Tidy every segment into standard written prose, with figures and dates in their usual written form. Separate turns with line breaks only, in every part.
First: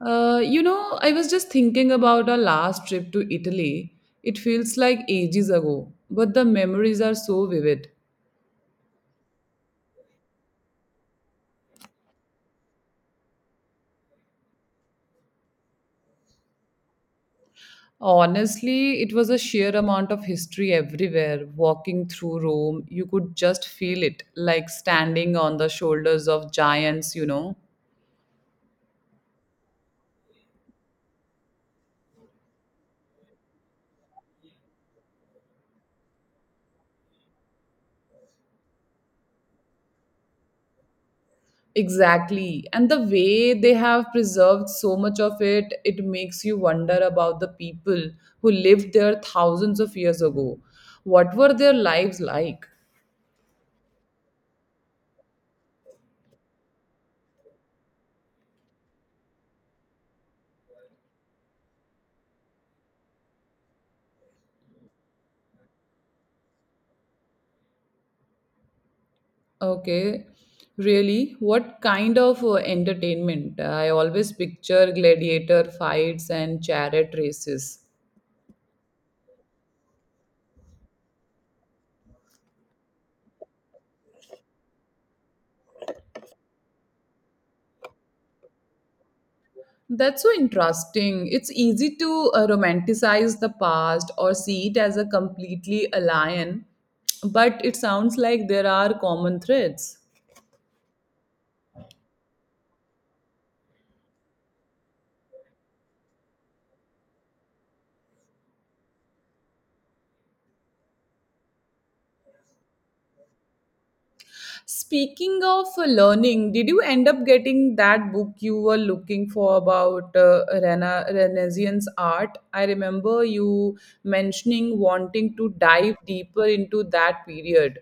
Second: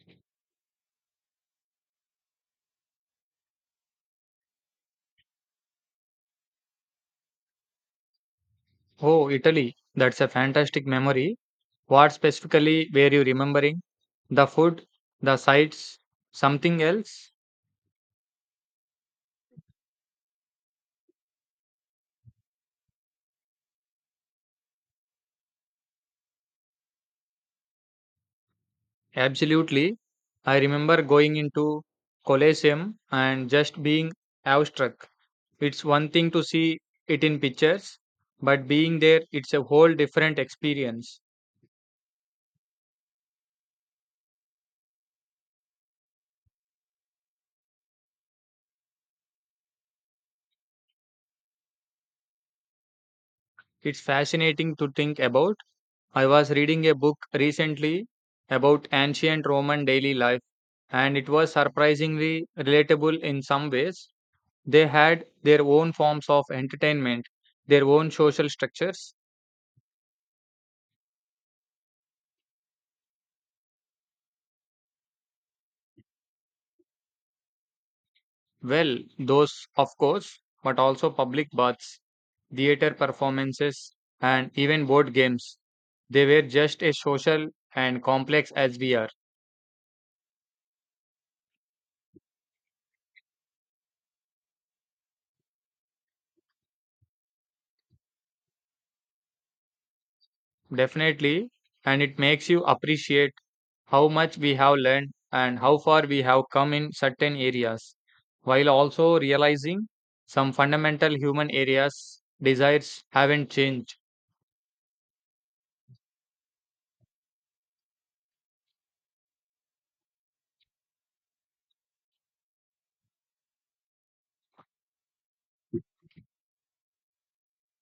I was just thinking about our last trip to Italy. It feels like ages ago, but the memories are so vivid.
Oh, Italy. That's a fantastic memory. What specifically were you remembering? The food, the sights, something else?
Honestly, it was a sheer amount of history everywhere. Walking through Rome, you could just feel it, like standing on the shoulders of giants.
Absolutely. I remember going into Colosseum and just being awestruck. It's one thing to see it in pictures, but being there, it's a whole different experience.
Exactly. And the way they have preserved so much of it, it makes you wonder about the people who lived there thousands of years ago. What were their lives like?
It's fascinating to think about. I was reading a book recently about ancient Roman daily life, and it was surprisingly relatable in some ways. They had their own forms of entertainment, their own social structures.
Okay, really? What kind of entertainment? I always picture gladiator fights and chariot races.
Well, those, of course, but also public baths, theater performances, and even board games. They were just as social and complex as we are,
That's so interesting. It's easy to romanticize the past or see it as a completely alien, but it sounds like there are common threads.
definitely, and it makes you appreciate how much we have learned and how far we have come in certain areas, while also realizing some fundamental human areas desires haven't changed.
Speaking of learning, did you end up getting that book you were looking for about Renaissance art? I remember you mentioning wanting to dive deeper into that period.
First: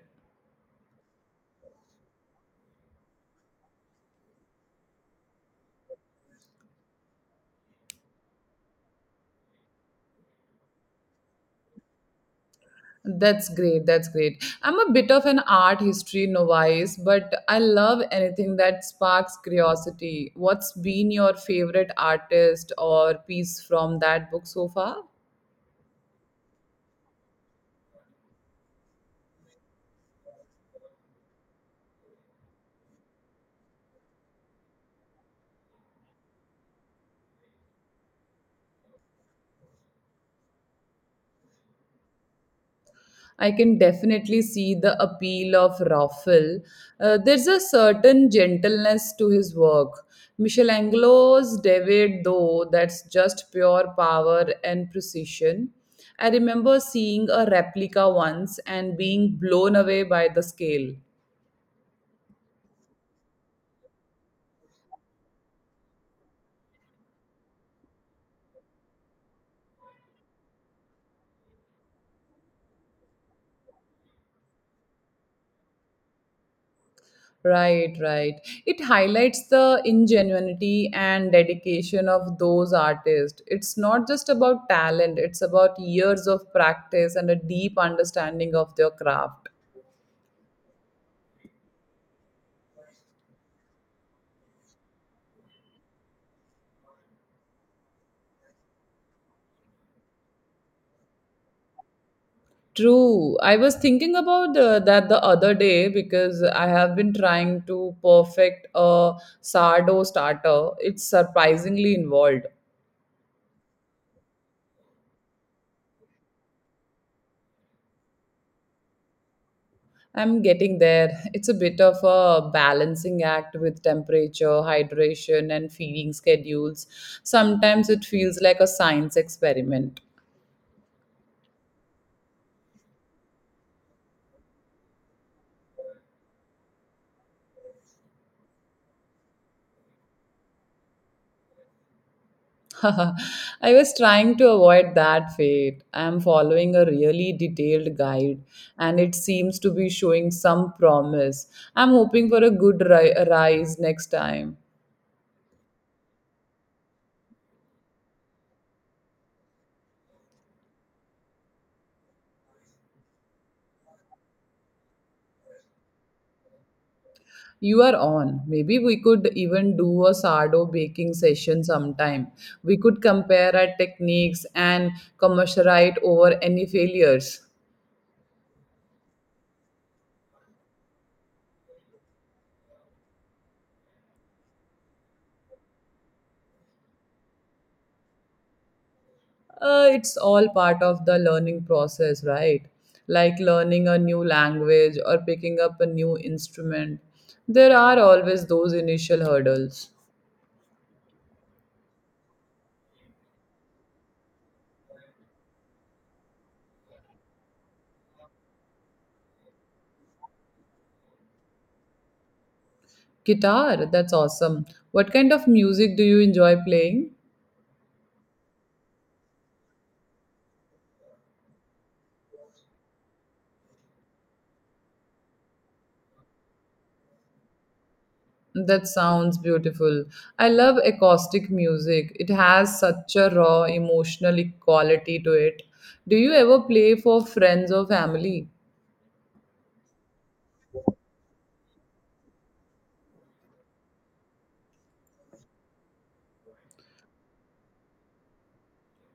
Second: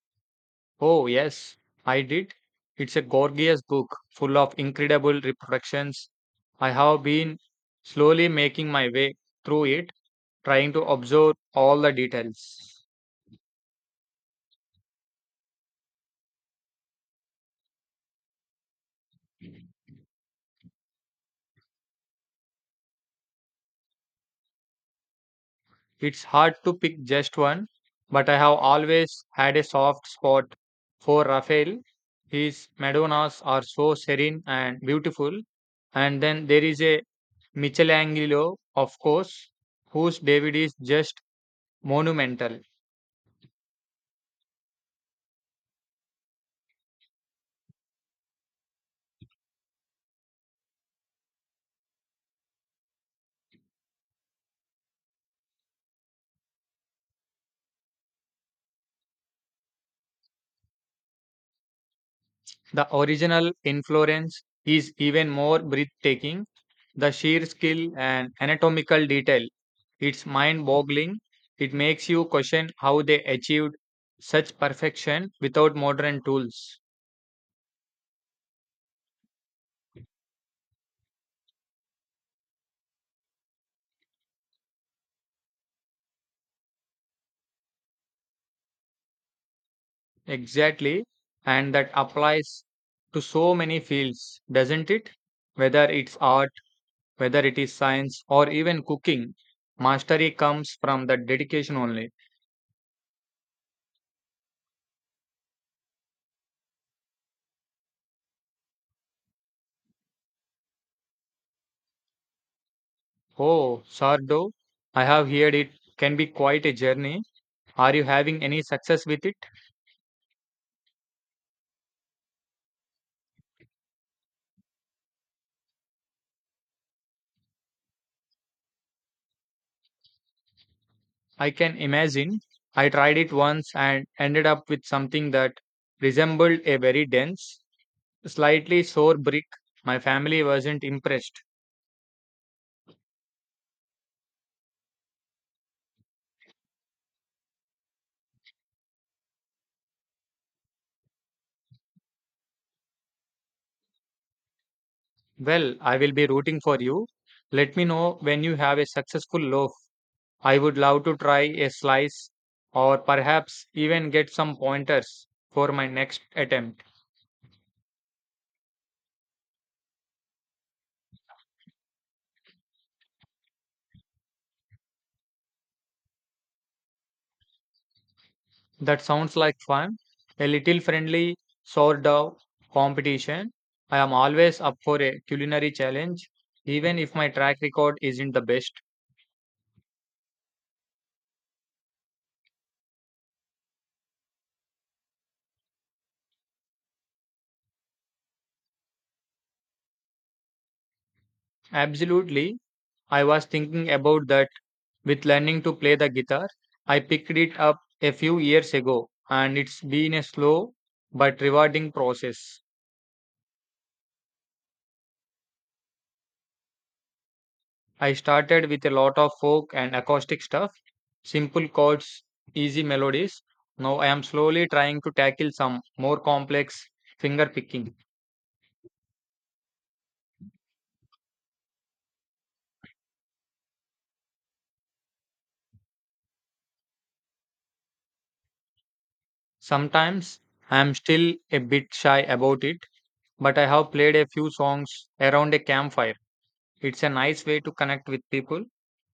Oh, yes, I did. It's a gorgeous book full of incredible reproductions. I have been slowly making my way through it, trying to observe all the details.
That's great. That's great. I'm a bit of an art history novice, but I love anything that sparks curiosity. What's been your favorite artist or piece from that book so far?
It's hard to pick just one, but I have always had a soft spot for Raphael. His Madonnas are so serene and beautiful. And then there is a Michelangelo, of course, whose David is just monumental.
I can definitely see the appeal of Raphael. There's a certain gentleness to his work. Michelangelo's David, though, that's just pure power and precision. I remember seeing a replica once and being blown away by the scale.
The original in Florence is even more breathtaking. The sheer skill and anatomical detail, it's mind boggling. It makes you question how they achieved such perfection without modern tools.
Right, right. It highlights the ingenuity and dedication of those artists. It's not just about talent, it's about years of practice and a deep understanding of their craft.
Exactly. And that applies to so many fields, doesn't it? Whether it's art, whether it is science, or even cooking, mastery comes from that dedication only.
True. I was thinking about that the other day because I have been trying to perfect a sourdough starter. It's surprisingly involved.
Oh, Sardo, I have heard it can be quite a journey. Are you having any success with it?
I'm getting there. It's a bit of a balancing act with temperature, hydration, and feeding schedules. Sometimes it feels like a science experiment.
I can imagine. I tried it once and ended up with something that resembled a very dense, slightly sour brick. My family wasn't impressed.
I was trying to avoid that fate. I'm following a really detailed guide and it seems to be showing some promise. I'm hoping for a good rise next time.
Well, I will be rooting for you. Let me know when you have a successful loaf. I would love to try a slice or perhaps even get some pointers for my next attempt.
You are on. Maybe we could even do a sourdough baking session sometime. We could compare our techniques and commiserate over any failures.
That sounds like fun. A little friendly sort of competition. I am always up for a culinary challenge, even if my track record isn't the best.
It's all part of the learning process, right? Like learning a new language or picking up a new instrument. There are always those initial hurdles.
Absolutely. I was thinking about that with learning to play the guitar. I picked it up a few years ago, and it's been a slow but rewarding process.
Guitar, that's awesome. What kind of music do you enjoy playing?
I started with a lot of folk and acoustic stuff, simple chords, easy melodies. Now I am slowly trying to tackle some more complex finger picking.
That sounds beautiful. I love acoustic music. It has such a raw emotional quality to it. Do you ever play for friends or family?
Sometimes I am still a bit shy about it, but I have played a few songs around a campfire. It's a nice way to connect with people.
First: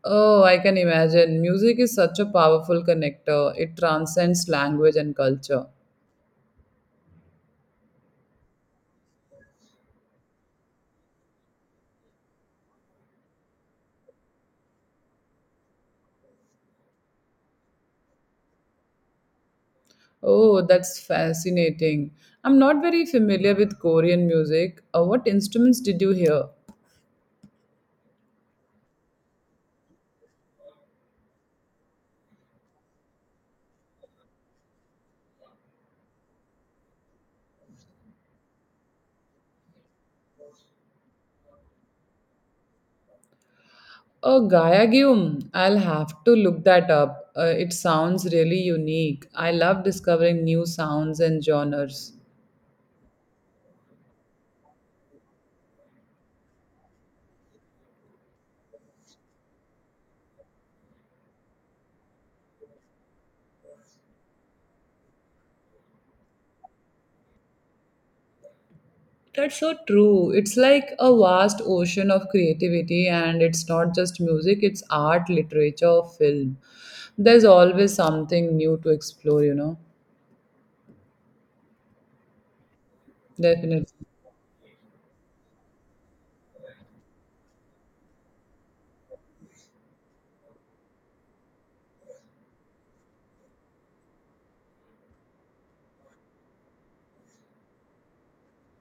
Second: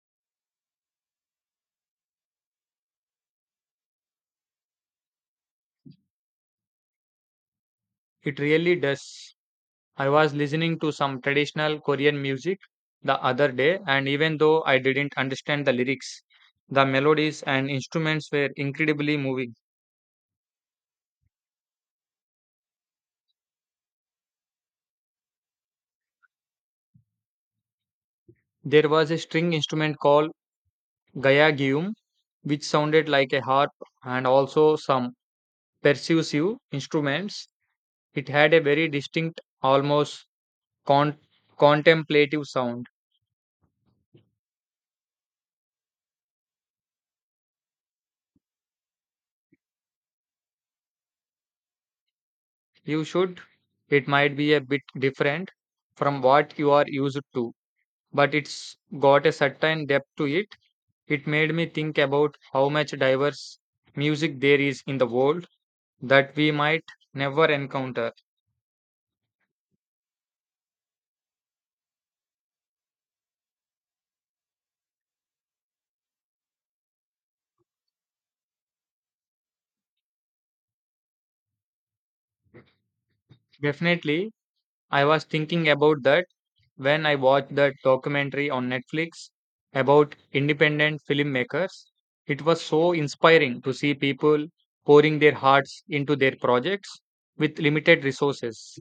Oh, I can imagine. Music is such a powerful connector. It transcends language and culture.
It really does. I was listening to some traditional Korean music the other day, and even though I didn't understand the lyrics, the melodies and instruments were incredibly moving.
Oh, that's fascinating. I'm not very familiar with Korean music. What instruments did you hear?
There was a string instrument called gayagium, which sounded like a harp, and also some percussive instruments. It had a very distinct, almost con- contemplative sound.
Oh, Gayagyum. I'll have to look that up. It sounds really unique. I love discovering new sounds and genres.
You should. It might be a bit different from what you are used to, but it's got a certain depth to it. It made me think about how much diverse music there is in the world that we might never encounter.
That's so true. It's like a vast ocean of creativity, and it's not just music, it's art, literature, film. There's always something new to explore. Definitely.
Definitely, I was thinking about that when I watched that documentary on Netflix about independent filmmakers. It was so inspiring to see people pouring their hearts into their projects with limited resources.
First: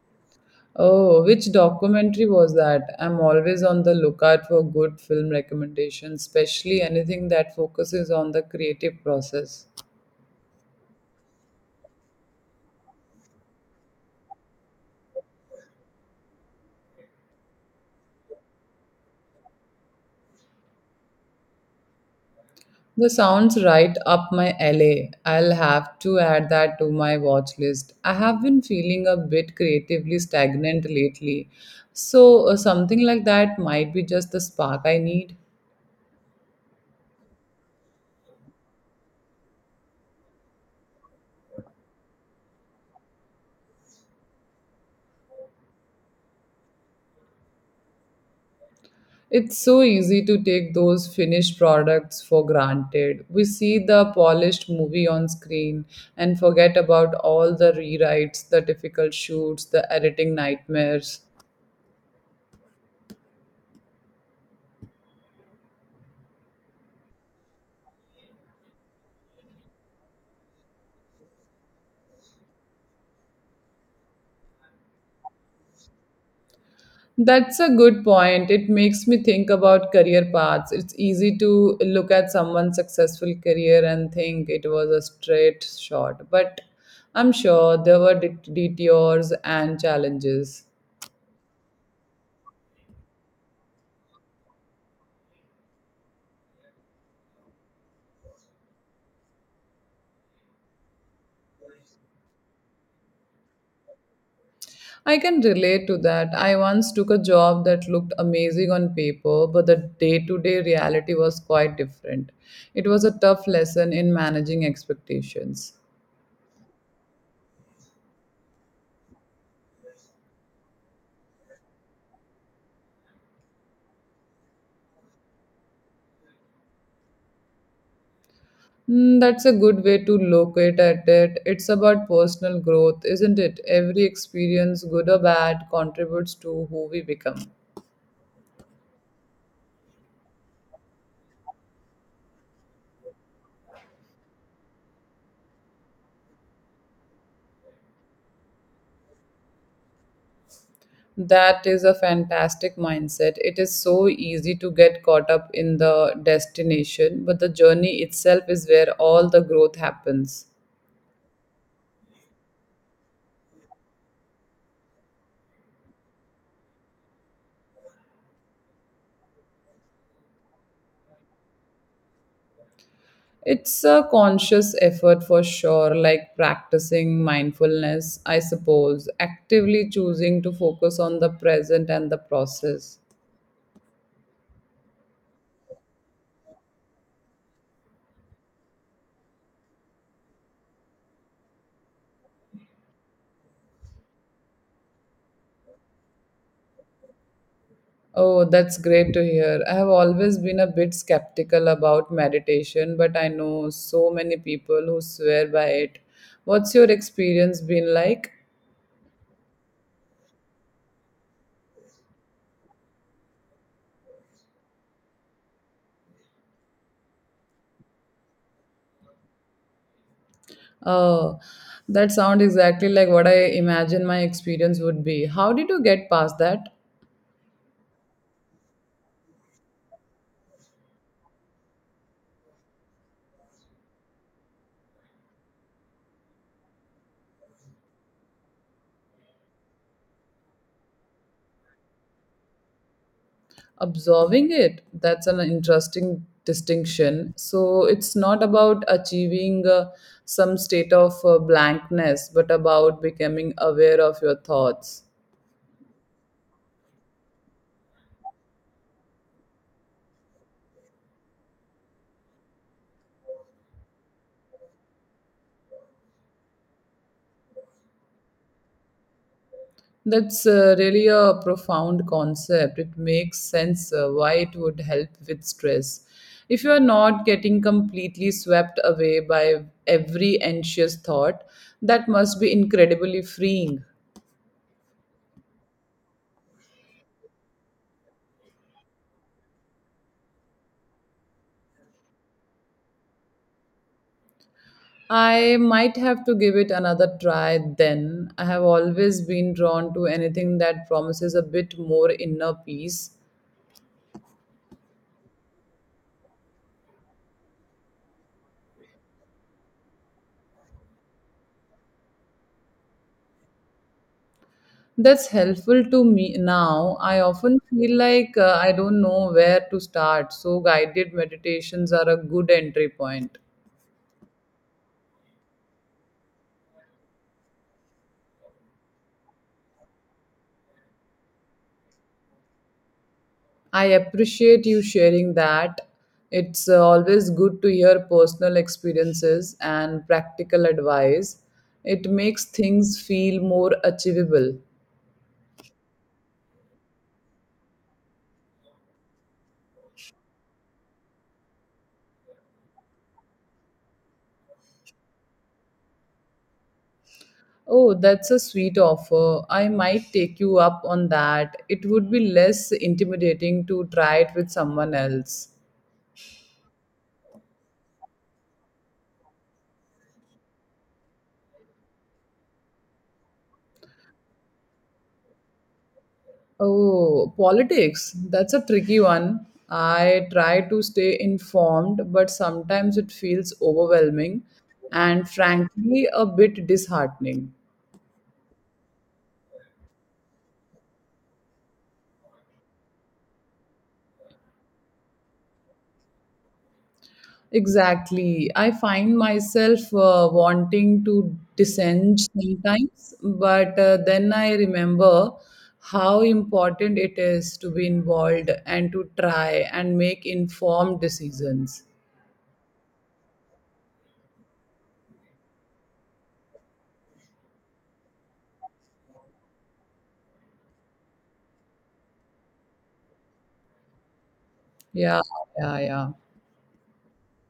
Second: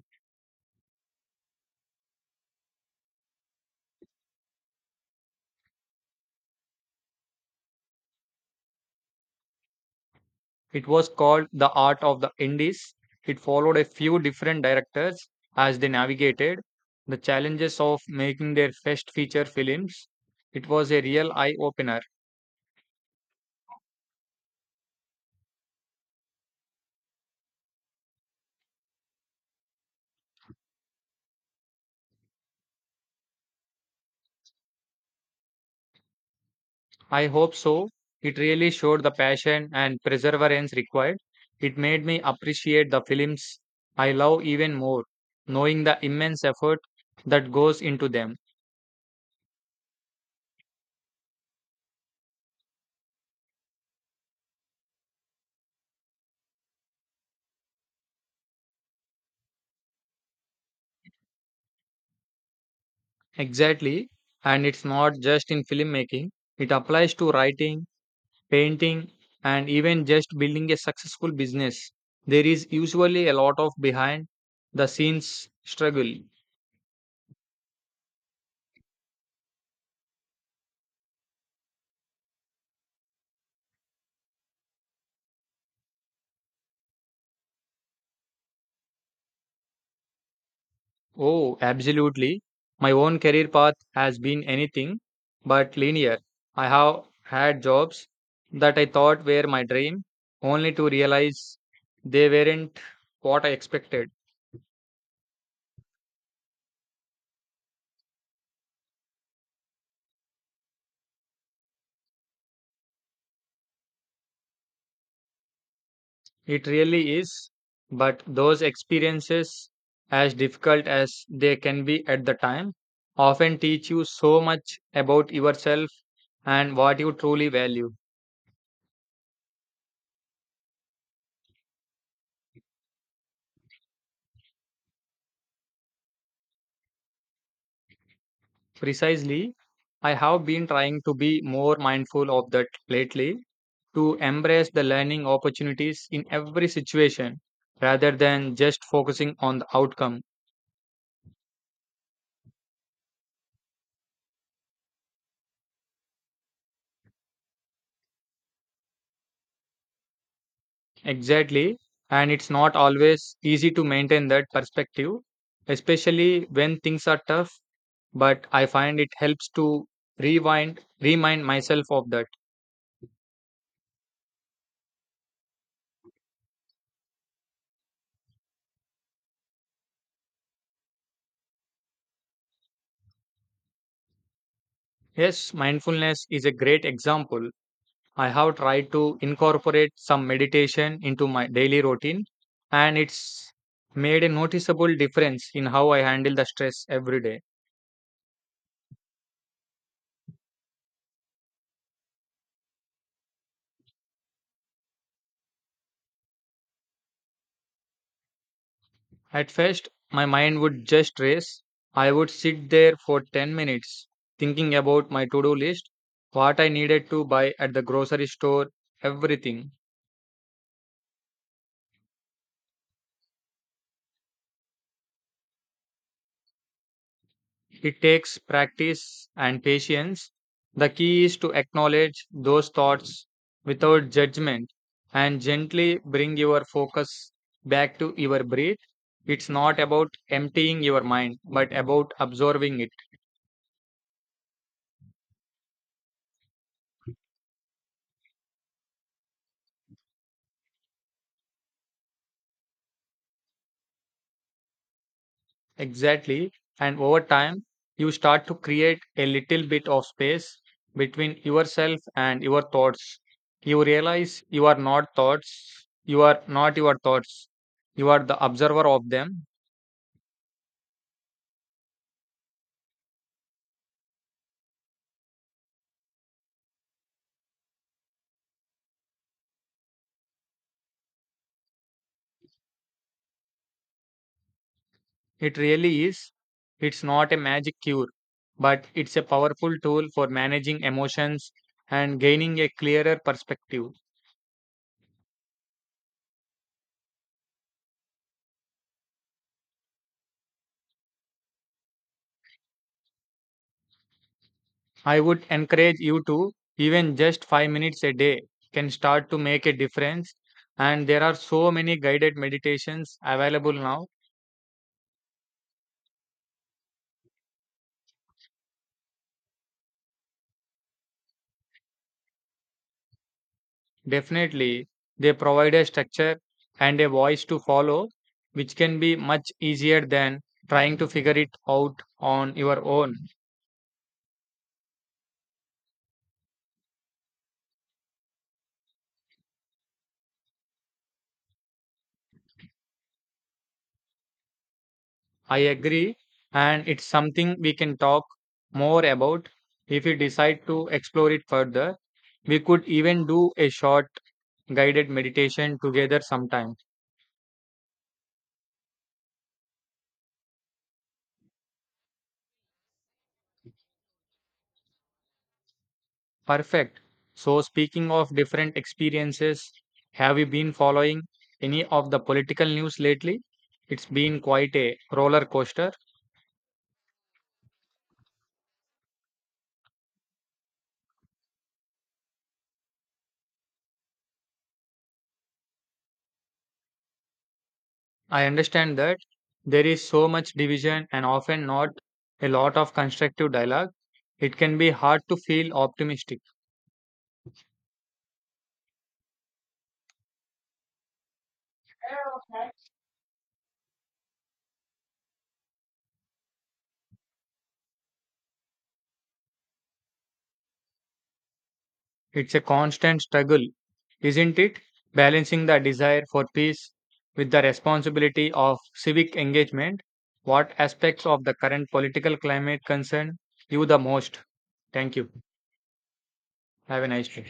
Oh, which documentary was that? I'm always on the lookout for good film recommendations, especially anything that focuses on the creative process.
It was called The Art of the Indies. It followed a few different directors as they navigated the challenges of making their first feature films. It was a real eye opener.
That sounds right up my alley. I'll have to add that to my watch list. I have been feeling a bit creatively stagnant lately, so something like that might be just the spark I need.
I hope so. It really showed the passion and perseverance required. It made me appreciate the films I love even more, knowing the immense effort that goes into them.
It's so easy to take those finished products for granted. We see the polished movie on screen and forget about all the rewrites, the difficult shoots, the editing nightmares.
Exactly. And it's not just in filmmaking, it applies to writing, painting, and even just building a successful business. There is usually a lot of behind the scenes struggle.
That's a good point. It makes me think about career paths. It's easy to look at someone's successful career and think it was a straight shot, but I'm sure there were detours and challenges.
Oh, absolutely. My own career path has been anything but linear. I have had jobs that I thought were my dream, only to realize they weren't what I expected.
I can relate to that. I once took a job that looked amazing on paper, but the day to day reality was quite different. It was a tough lesson in managing expectations.
It really is, but those experiences, as difficult as they can be at the time, often teach you so much about yourself and what you truly value.
Mm, that's a good way to locate at it. It's about personal growth, isn't it? Every experience, good or bad, contributes to who we become.
Precisely, I have been trying to be more mindful of that lately, to embrace the learning opportunities in every situation rather than just focusing on the outcome.
That is a fantastic mindset. It is so easy to get caught up in the destination, but the journey itself is where all the growth happens.
Exactly. And it's not always easy to maintain that perspective, especially when things are tough. But I find it helps to remind myself of that.
It's a conscious effort for sure, like practicing mindfulness, I suppose, actively choosing to focus on the present and the process.
Yes, mindfulness is a great example. I have tried to incorporate some meditation into my daily routine, and it's made a noticeable difference in how I handle the stress every day.
Oh, that's great to hear. I have always been a bit skeptical about meditation, but I know so many people who swear by it. What's your experience been like?
At first, my mind would just race. I would sit there for 10 minutes thinking about my to do list, what I needed to buy at the grocery store, everything.
Oh, that sounds exactly like what I imagine my experience would be. How did you get past that?
It takes practice and patience. The key is to acknowledge those thoughts without judgment and gently bring your focus back to your breath. It's not about emptying your mind, but about absorbing it.
Absorbing it. That's an interesting distinction. So it's not about achieving some state of blankness, but about becoming aware of your thoughts.
Exactly. And over time, you start to create a little bit of space between yourself and your thoughts. You realize you are not your thoughts. You are the observer of them.
That's really a profound concept. It makes sense why it would help with stress. If you are not getting completely swept away by every anxious thought, that must be incredibly freeing.
It really is. It's not a magic cure, but it's a powerful tool for managing emotions and gaining a clearer perspective.
I might have to give it another try then. I have always been drawn to anything that promises a bit more inner peace.
I would encourage you to, even just 5 minutes a day can start to make a difference. And there are so many guided meditations available now.
That's helpful to me now. I often feel like I don't know where to start, so guided meditations are a good entry point.
Definitely, they provide a structure and a voice to follow, which can be much easier than trying to figure it out on your own.
I appreciate you sharing that. It's always good to hear personal experiences and practical advice. It makes things feel more achievable.
I agree. And it's something we can talk more about if we decide to explore it further. We could even do a short guided meditation together sometime.
Oh, that's a sweet offer. I might take you up on that. It would be less intimidating to try it with someone else.
Perfect. So, speaking of different experiences, have you been following any of the political news lately? It's been quite a roller coaster.
Oh, politics. That's a tricky one. I try to stay informed, but sometimes it feels overwhelming and frankly a bit disheartening.
I understand that there is so much division and often not a lot of constructive dialogue. It can be hard to feel optimistic.
Exactly. I find myself wanting to dissent sometimes, but then I remember how important it is to be involved and to try and make informed decisions.
It's a constant struggle, isn't it? Balancing the desire for peace with the responsibility of civic engagement. What aspects of the current political climate concern you the most? Thank
Yeah,
you.
yeah, yeah.
Have a nice day.